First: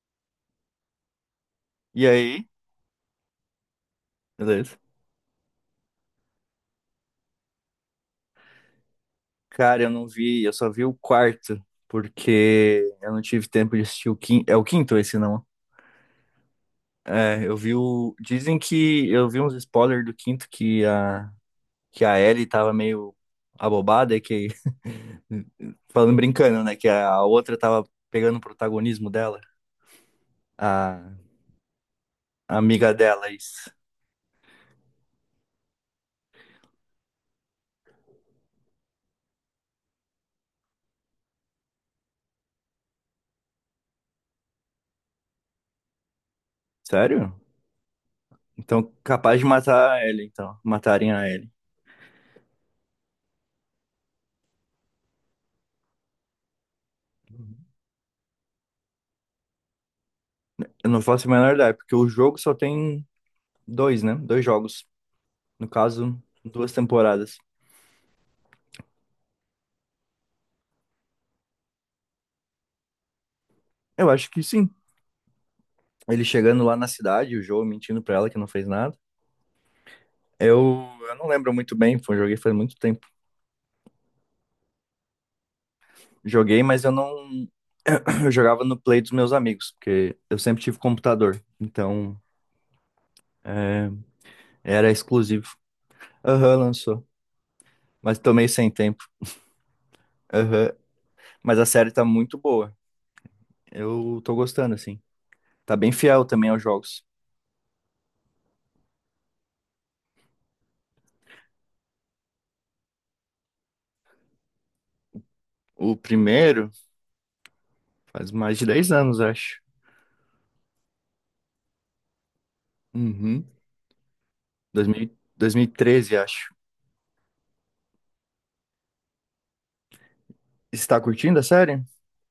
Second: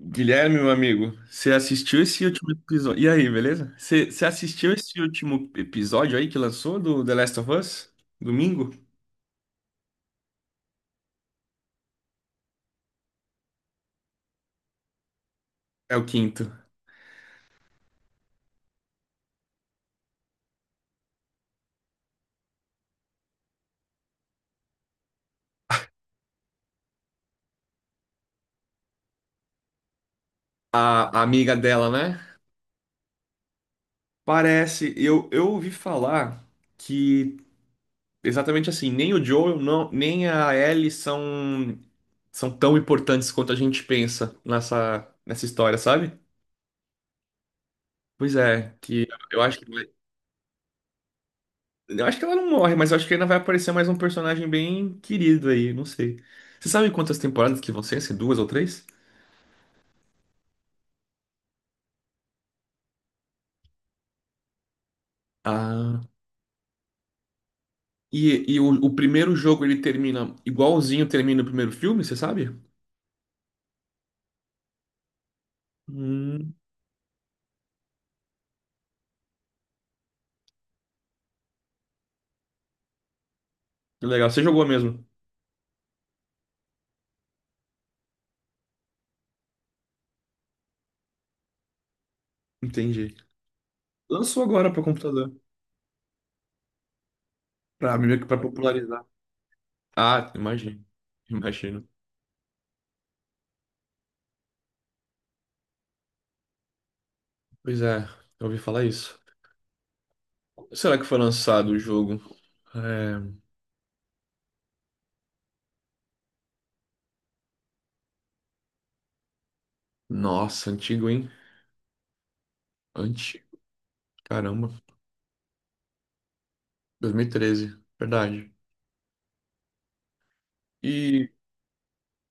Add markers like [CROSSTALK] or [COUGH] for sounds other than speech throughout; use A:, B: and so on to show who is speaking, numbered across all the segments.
A: Guilherme, meu amigo, você assistiu
B: E
A: esse
B: aí?
A: último episódio? E aí, beleza? Você assistiu
B: Beleza.
A: esse último episódio aí que lançou do The Last of Us? Domingo?
B: Cara, eu não vi, eu só vi o quarto, porque eu não tive tempo de assistir o quinto. É o quinto esse, não?
A: É o quinto.
B: É, eu vi o. Dizem que eu vi uns spoilers do quinto que a Ellie tava meio abobada, e que. [LAUGHS] Falando brincando, né? Que a outra tava pegando o protagonismo dela,
A: A,
B: a,
A: a amiga dela, né?
B: a amiga dela, é isso.
A: Parece, eu ouvi falar que exatamente assim, nem o Joel, não, nem a Ellie são tão importantes quanto a gente pensa nessa história, sabe?
B: Sério?
A: Pois é,
B: Então,
A: que
B: capaz
A: eu
B: de
A: acho que.
B: matar a Ellie, então. Matarem a Ellie.
A: Eu acho que ela não morre, mas eu acho que ainda vai aparecer mais um personagem bem querido aí, não sei. Você sabe quantas temporadas que vão ser? Se duas ou três?
B: Eu não faço a menor ideia, porque o jogo só tem dois, né? Dois jogos. No
A: Ah.
B: caso, duas temporadas.
A: E o primeiro jogo ele termina igualzinho termina o primeiro filme, você sabe?
B: Eu acho que sim. Ele
A: Hum,
B: chegando lá na cidade, o Joe mentindo pra ela que não fez nada. Eu, eu não lembro muito bem, foi, joguei faz muito tempo.
A: que legal. Você jogou mesmo?
B: Joguei, mas eu não. [CLEARS THROAT] Eu jogava no Play dos meus amigos, porque eu sempre tive computador. Então,
A: Entendi.
B: é,
A: Lançou agora para
B: era
A: computador,
B: exclusivo. Aham, lançou.
A: para meio
B: Mas
A: que para
B: tomei sem
A: popularizar.
B: tempo.
A: Ah,
B: Aham.
A: imagino.
B: Mas a
A: Imagino.
B: série tá muito boa. Eu tô gostando, assim. Tá bem fiel também aos jogos.
A: Pois é, eu ouvi falar isso. Será que foi lançado o jogo? É.
B: O primeiro faz mais de 10 anos, acho.
A: Nossa, antigo, hein?
B: Uhum.
A: Antigo. Caramba,
B: dois mil, dois mil e treze acho.
A: 2013. Verdade.
B: Está
A: E
B: curtindo a série?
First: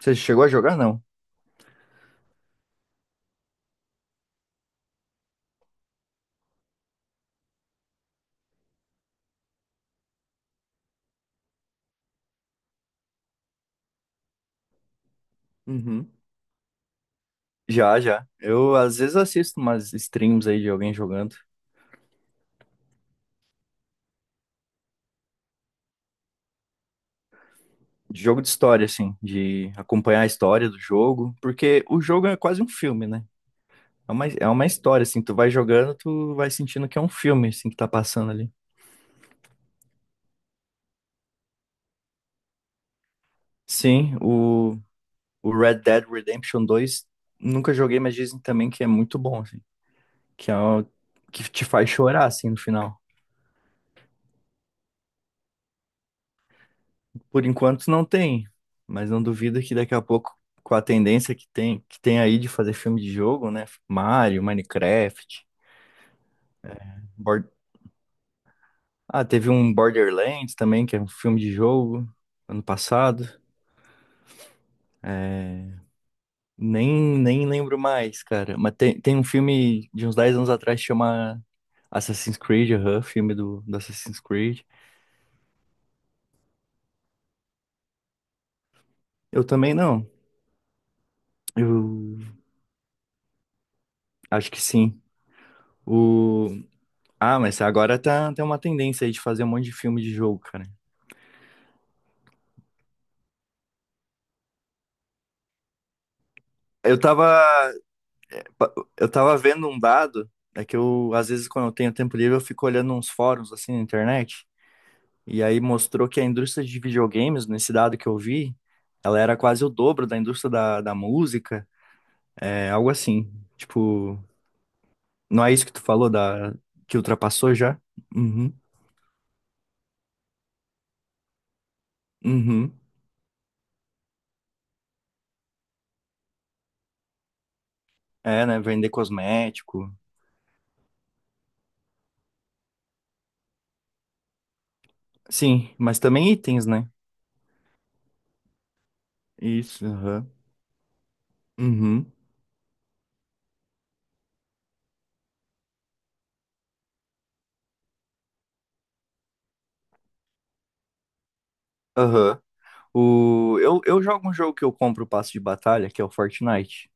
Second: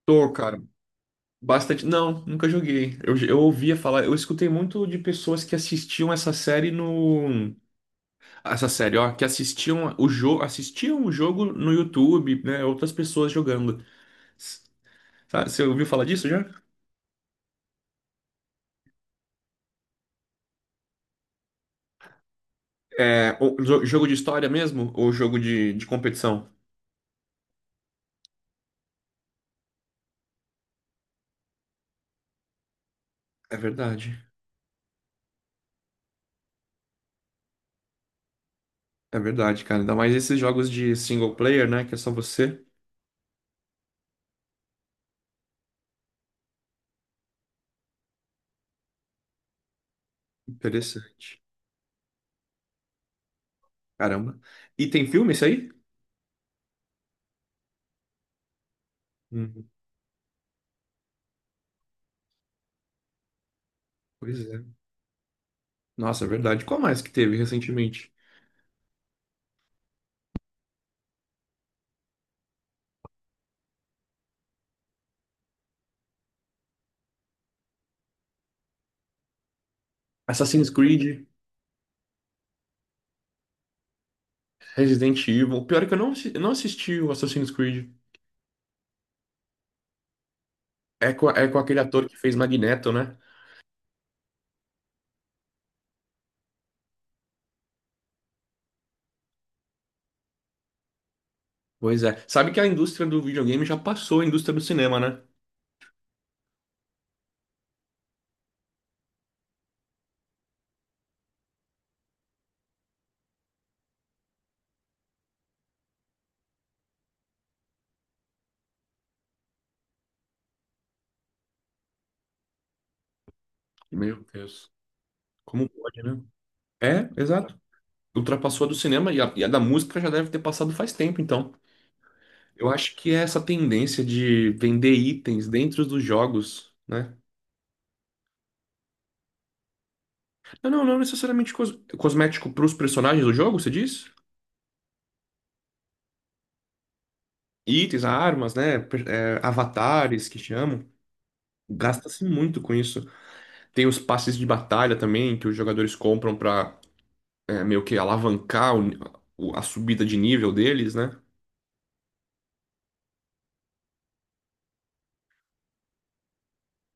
B: Você
A: tô,
B: chegou a
A: cara,
B: jogar? Não.
A: bastante. Não, nunca joguei. Eu ouvia falar, eu escutei muito de pessoas que assistiam essa série no. Essa série, ó, que assistiam o jogo no YouTube, né? Outras pessoas jogando. S- Sabe, você ouviu falar
B: Uhum.
A: disso já?
B: Já, já. Eu às vezes assisto umas streams aí de alguém jogando.
A: É, o jogo de história mesmo? Ou jogo de competição?
B: De jogo de história, assim, de acompanhar a história do jogo, porque o jogo é quase um filme, né?
A: É
B: É
A: verdade.
B: uma, é uma história, assim, tu vai jogando, tu vai sentindo que é um filme, assim, que tá passando ali.
A: É verdade, cara. Ainda mais esses jogos de single player, né? Que é só você.
B: Sim, o Red Dead Redemption 2 nunca joguei, mas dizem também que é muito bom, assim, que é o,
A: Interessante.
B: que te faz chorar, assim, no final.
A: Caramba. E tem filme isso aí?
B: Por enquanto não tem, mas não duvido
A: Hum,
B: que daqui a pouco, com a tendência que tem aí de fazer filme de jogo, né?
A: pois
B: Mario,
A: é.
B: Minecraft,
A: Nossa, é verdade. Qual mais que teve
B: Bor-
A: recentemente?
B: Ah, teve um Borderlands também, que é um filme de jogo, ano passado. Nem lembro mais, cara. Mas tem um filme de uns 10 anos
A: Assassin's
B: atrás que
A: Creed,
B: chama Assassin's Creed, aham, filme do Assassin's Creed.
A: Resident Evil. Pior é que eu não assisti o Assassin's Creed.
B: Eu também não.
A: É com aquele ator que
B: Eu
A: fez Magneto, né?
B: acho que sim. O... Ah, mas agora tá, tem uma tendência aí de fazer um monte de filme de jogo, cara.
A: Pois é. Sabe que a indústria do videogame já passou a indústria do cinema, né?
B: Eu tava, eu tava vendo um dado, é que eu, às vezes, quando eu tenho tempo livre, eu fico olhando uns fóruns, assim, na internet, e aí mostrou que a indústria de videogames, nesse dado que eu vi, ela era quase o dobro da indústria da música, é algo assim, tipo,
A: Meu Deus.
B: não é isso
A: Como
B: que tu
A: pode,
B: falou,
A: né?
B: que
A: É,
B: ultrapassou
A: exato.
B: já? Uhum,
A: Ultrapassou a do cinema e a da música já deve ter passado faz tempo, então. Eu
B: uhum,
A: acho que é essa tendência de vender itens dentro dos jogos, né?
B: é, né, vender cosmético,
A: Não, não, não necessariamente cosmético para os personagens do jogo, você diz?
B: sim, mas também itens, né?
A: Itens, armas, né? per- é,
B: Isso,
A: avatares
B: aham,
A: que chamam.
B: uhum,
A: Gasta-se muito com isso. Tem os passes de batalha também que os jogadores compram pra meio que alavancar a subida de nível deles, né?
B: aham. Eu jogo um jogo que eu compro o passe de batalha, que é o Fortnite.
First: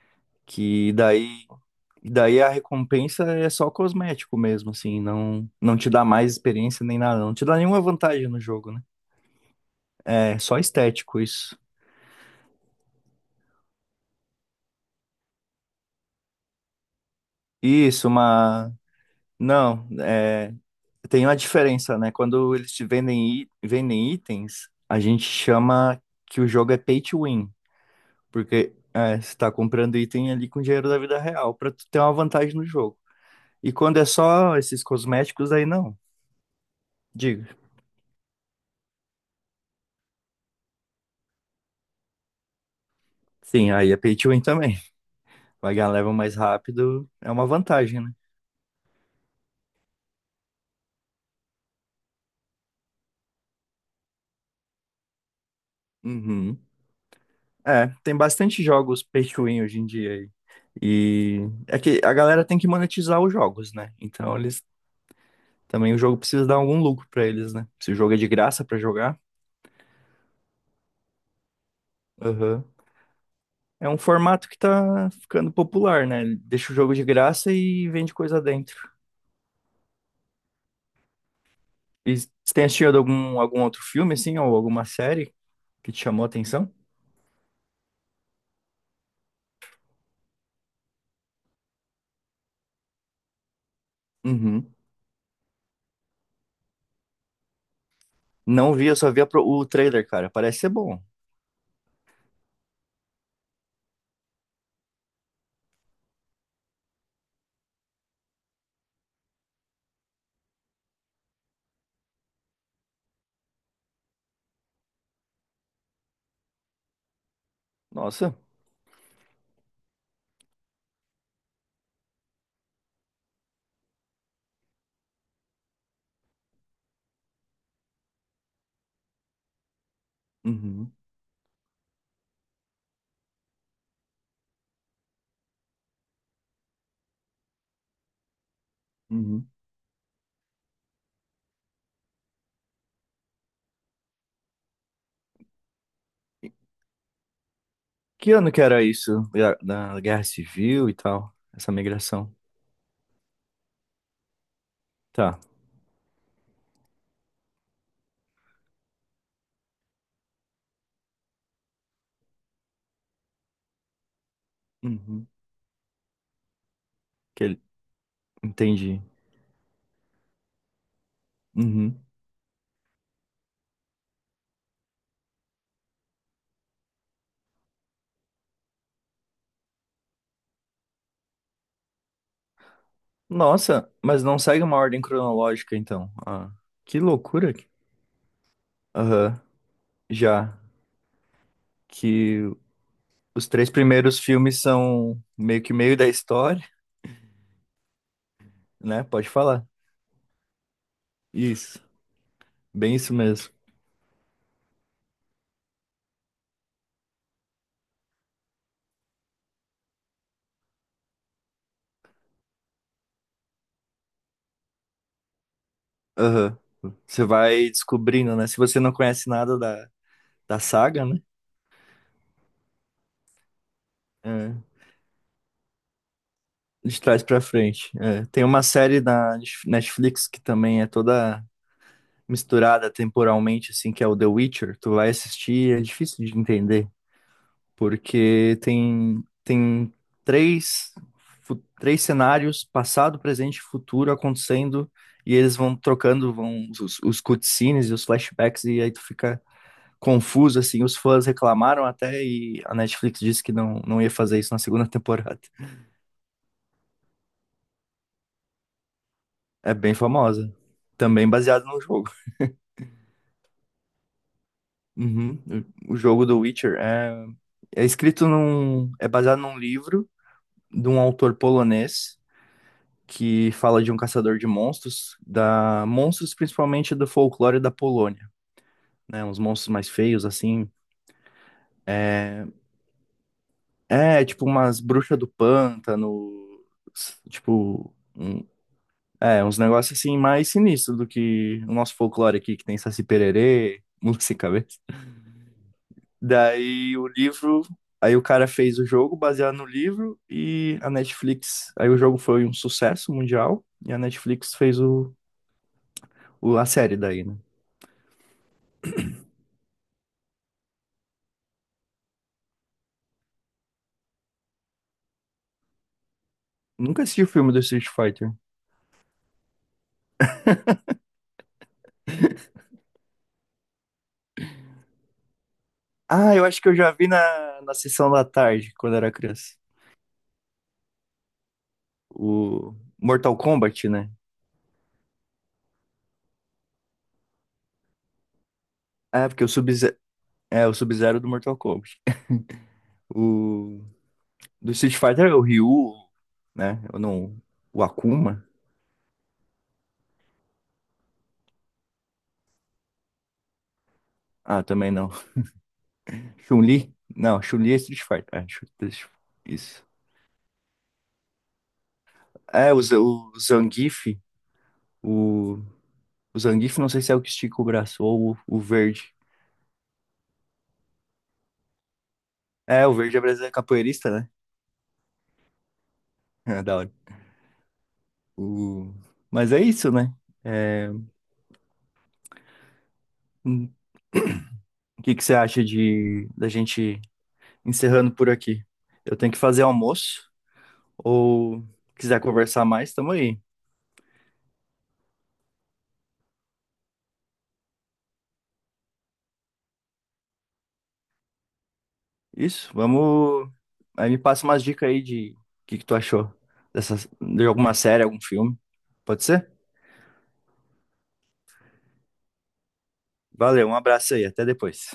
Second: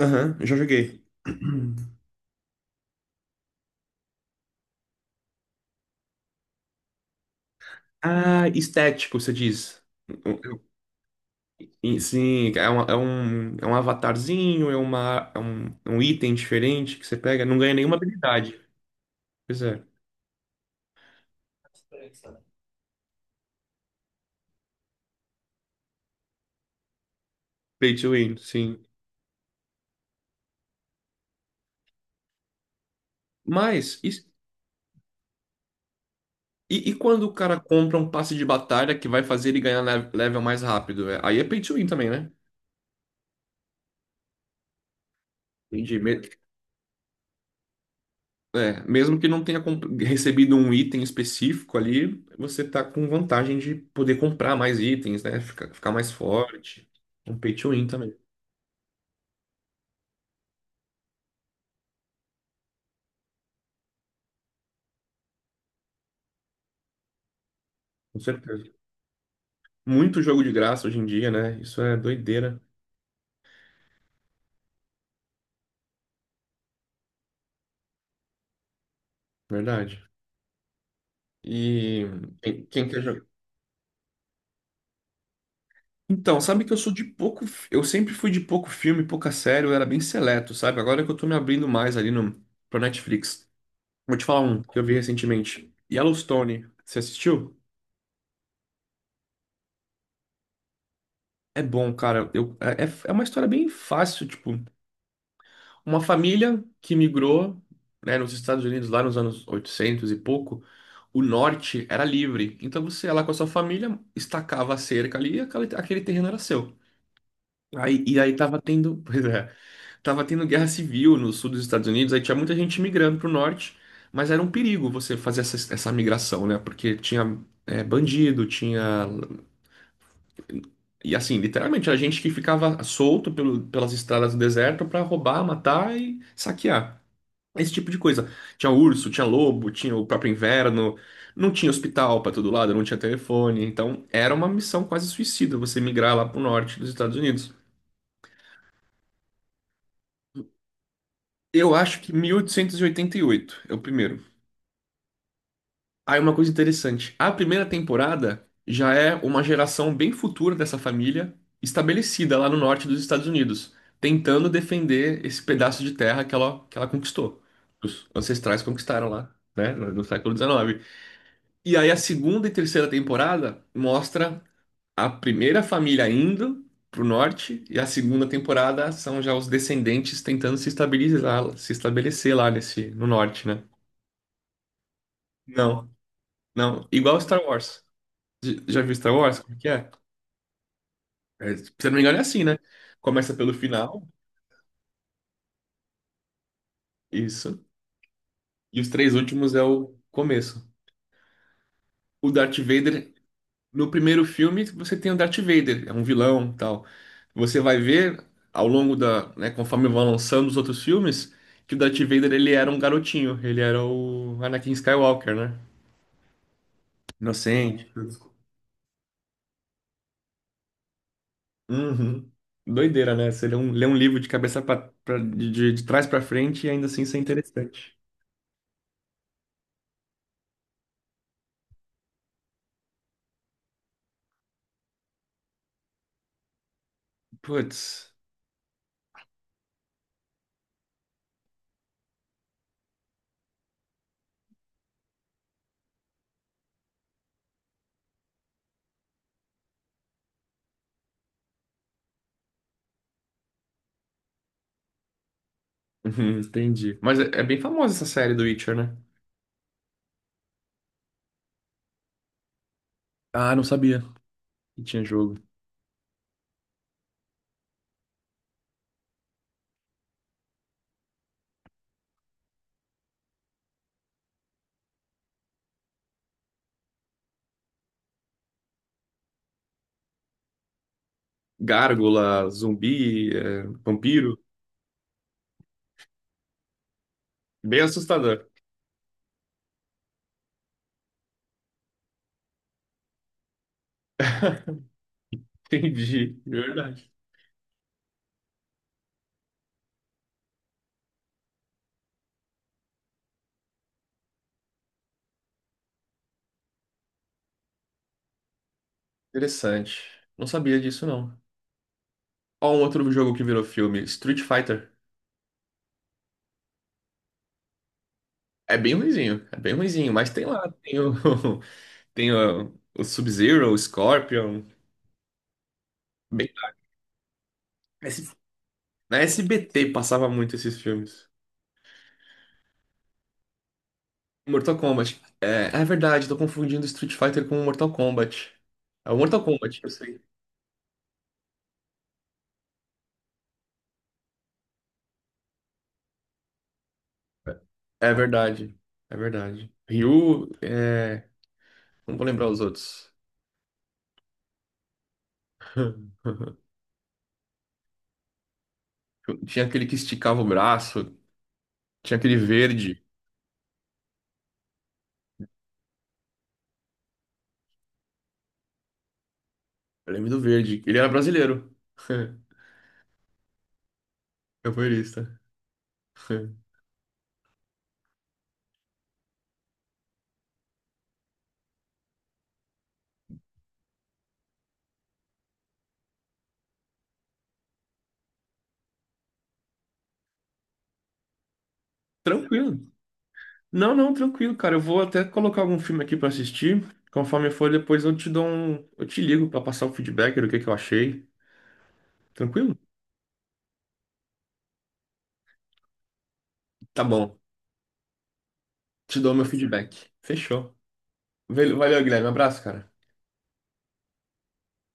A: Aham, já
B: Que
A: joguei.
B: daí,
A: [CLEARS THROAT]
B: daí a recompensa é só cosmético mesmo, assim, não te dá mais experiência nem nada, não te dá nenhuma vantagem no
A: Ah,
B: jogo, né?
A: estético, você diz.
B: É só estético isso.
A: E sim, é, um é um, é um avatarzinho, é, uma, é um item diferente que você pega, não ganha nenhuma
B: Isso,
A: habilidade.
B: mas
A: Pois é,
B: não. Tem uma diferença, né? Quando eles te vendem, vendem itens, a gente chama que o jogo é pay to win,
A: pay to win,
B: porque
A: sim.
B: você tá comprando item ali com dinheiro da vida real pra tu ter uma vantagem no jogo. E quando
A: Mas,
B: é
A: e
B: só esses cosméticos, aí não.
A: e quando o
B: Digo.
A: cara compra um passe de batalha que vai fazer ele ganhar level mais rápido? É, aí é pay to win também, né?
B: Sim, aí é pay to win também. Pagar a
A: Entendi.
B: level mais rápido é uma vantagem, né?
A: Mesmo que não tenha recebido um item específico ali, você tá com vantagem de poder comprar mais itens, né? Ficar mais
B: Uhum.
A: forte. Um pay to win
B: É,
A: também,
B: tem bastante jogos pay to win hoje em dia aí. E é que a galera tem que monetizar os jogos, né? Então eles também o jogo precisa dar algum lucro pra eles, né? Se o jogo é
A: com
B: de
A: certeza.
B: graça pra jogar.
A: Muito jogo de graça hoje em dia, né? Isso é doideira,
B: Aham. É um formato que tá ficando popular, né? Ele deixa o jogo de graça e vende coisa dentro.
A: verdade. E
B: E você tem
A: quem, quem
B: assistido
A: quer
B: algum outro filme assim ou alguma série que te chamou a
A: Então, sabe que
B: atenção?
A: eu sou de pouco. Eu sempre fui de pouco filme, pouca série, eu era bem seleto, sabe? Agora que eu tô me abrindo mais ali no, pro Netflix. Vou te falar um
B: Uhum.
A: que eu vi recentemente: Yellowstone. Você assistiu?
B: Não vi, eu só vi o trailer, cara. Parece ser bom.
A: É bom, cara. Eu, é, é é uma história bem fácil, tipo, uma família que migrou, né, nos Estados Unidos lá nos anos 800 e pouco, o norte era livre. Então você ia lá com a sua família, estacava a cerca ali e aquele terreno era seu. Aí, e aí
B: Nossa.
A: tava tendo. [LAUGHS] Tava tendo guerra civil no sul dos Estados Unidos, aí tinha muita gente migrando pro norte, mas era um perigo você fazer essa migração, né? Porque tinha bandido, tinha.
B: Uhum.
A: E assim, literalmente, a gente que ficava solto pelas estradas do deserto pra roubar, matar e saquear. Esse tipo de coisa. Tinha urso, tinha
B: Uhum.
A: lobo, tinha o próprio inverno, não tinha hospital pra todo lado, não tinha telefone. Então, era uma missão quase suicida você migrar lá pro
B: E
A: norte dos Estados Unidos.
B: que ano que era isso? Da Guerra Civil e tal? Essa
A: Eu acho que
B: migração.
A: mil oitocentos e oitenta e oito é o primeiro.
B: Tá.
A: Aí uma coisa interessante, a primeira temporada já é uma geração bem futura dessa família, estabelecida lá no norte dos Estados Unidos, tentando defender
B: Uhum.
A: esse pedaço de terra que ela conquistou.
B: Que ele-
A: Os ancestrais
B: Entendi.
A: conquistaram lá, né, no século XIX. E aí a
B: Uhum.
A: segunda e terceira temporada mostra a primeira família indo pro norte e a segunda temporada são já os descendentes tentando se estabilizar, se estabelecer lá nesse no norte, né?
B: Nossa, mas não segue uma ordem cronológica,
A: Não,
B: então. Ah,
A: não,
B: que
A: igual Star
B: loucura.
A: Wars. Já viu Star
B: Aham.
A: Wars? Como é que é?
B: Já.
A: É, se eu não me engano, é assim,
B: Que
A: né? Começa
B: os
A: pelo
B: três
A: final,
B: primeiros filmes são meio que meio da história,
A: isso. E os
B: né?
A: três
B: Pode
A: últimos é
B: falar.
A: o começo.
B: Isso.
A: O Darth
B: Bem
A: Vader,
B: isso mesmo.
A: no primeiro filme, você tem o Darth Vader, é um vilão, tal. Você vai ver ao longo da, né, conforme vão lançando os outros filmes, que o Darth Vader ele era um garotinho, ele era o Anakin Skywalker, né?
B: Aham. Você vai
A: Inocente.
B: descobrindo, né? Se você não conhece nada da saga, né?
A: Uhum. Doideira, né? Você lê um livro de
B: É,
A: cabeça de trás pra frente e ainda
B: de
A: assim isso é
B: trás pra frente.
A: interessante.
B: É, tem uma série da Netflix que também é toda misturada temporalmente, assim, que é o The Witcher. Tu vai assistir, é difícil de entender,
A: Putz.
B: porque tem três, três cenários, passado, presente e futuro, acontecendo, e eles vão trocando, vão os cutscenes e os flashbacks, e aí tu fica confuso, assim, os fãs reclamaram até e a Netflix disse que não ia fazer isso na segunda [LAUGHS] temporada.
A: Uhum, entendi. Mas é bem famosa essa série do Witcher, né?
B: É bem famosa. Também baseado no jogo.
A: Ah, não sabia que tinha
B: Uhum.
A: jogo.
B: O jogo do Witcher é, é escrito num. É baseado num livro de um autor polonês que fala de um caçador de monstros, da monstros principalmente do folclore da Polônia, né? Uns monstros mais feios, assim.
A: Gárgula, zumbi,
B: É,
A: vampiro.
B: tipo umas bruxas do pântano, s-
A: Bem
B: tipo, um-
A: assustador.
B: É, uns negócios assim mais sinistros do que o nosso folclore aqui, que tem Saci Pererê, [LAUGHS] Mula Sem Cabeça.
A: [LAUGHS] Entendi. De
B: Daí o
A: verdade.
B: livro, aí o cara fez o jogo baseado no livro e a Netflix, aí o jogo foi um sucesso mundial e a Netflix fez a série daí, né?
A: Interessante. Não sabia disso, não. Ó, um outro jogo que virou filme, Street Fighter.
B: Nunca assisti o filme do Street Fighter.
A: É bem ruinzinho, mas tem lá, tem o, [LAUGHS] tem o Sub-Zero, o Scorpion.
B: Ah, eu
A: Bem,
B: acho que eu já vi na
A: na
B: sessão da
A: S-
B: tarde, quando era
A: na
B: criança.
A: SBT passava muito esses filmes.
B: O Mortal Kombat, né?
A: Mortal Kombat. É verdade, tô confundindo Street Fighter com Mortal Kombat. É o
B: É,
A: Mortal
B: porque o
A: Kombat, eu
B: Sub-Zero,
A: sei.
B: o Sub-Zero do Mortal Kombat. O do Street Fighter é o Ryu, né? Eu não. O
A: É
B: Akuma?
A: verdade, é verdade. Ryu, é... não vou lembrar os outros.
B: Ah, também não.
A: [LAUGHS]
B: Chun-Li? Não, Chun-Li é Street Fighter. É,
A: Tinha
B: isso.
A: aquele que esticava o braço, tinha aquele
B: É, o, Z-
A: verde.
B: o, o Zangief, não sei se é o que estica o braço ou o verde.
A: Eu lembro do verde. Ele era brasileiro. [LAUGHS]
B: É, o verde é brasileiro é capoeirista, né? [LAUGHS]
A: Capoeirista. [LAUGHS]
B: É, da hora. O, mas é isso, né? Hum, O que que você acha de da gente encerrando por aqui? Eu tenho que fazer almoço ou quiser conversar
A: Tranquilo.
B: mais, tamo aí.
A: Não, não, tranquilo, cara. Eu vou até colocar algum filme aqui pra assistir. Conforme for, depois eu te dou um. Eu te ligo pra passar o feedback do que eu achei.
B: Isso,
A: Tranquilo?
B: vamos. Aí me passa umas dicas aí de o que que tu achou
A: Tá
B: dessas,
A: bom.
B: de alguma série, algum filme.
A: Te
B: Pode
A: dou meu
B: ser?
A: feedback. Fechou. Valeu, Guilherme. Um abraço, cara.
B: Valeu, um abraço aí, até depois.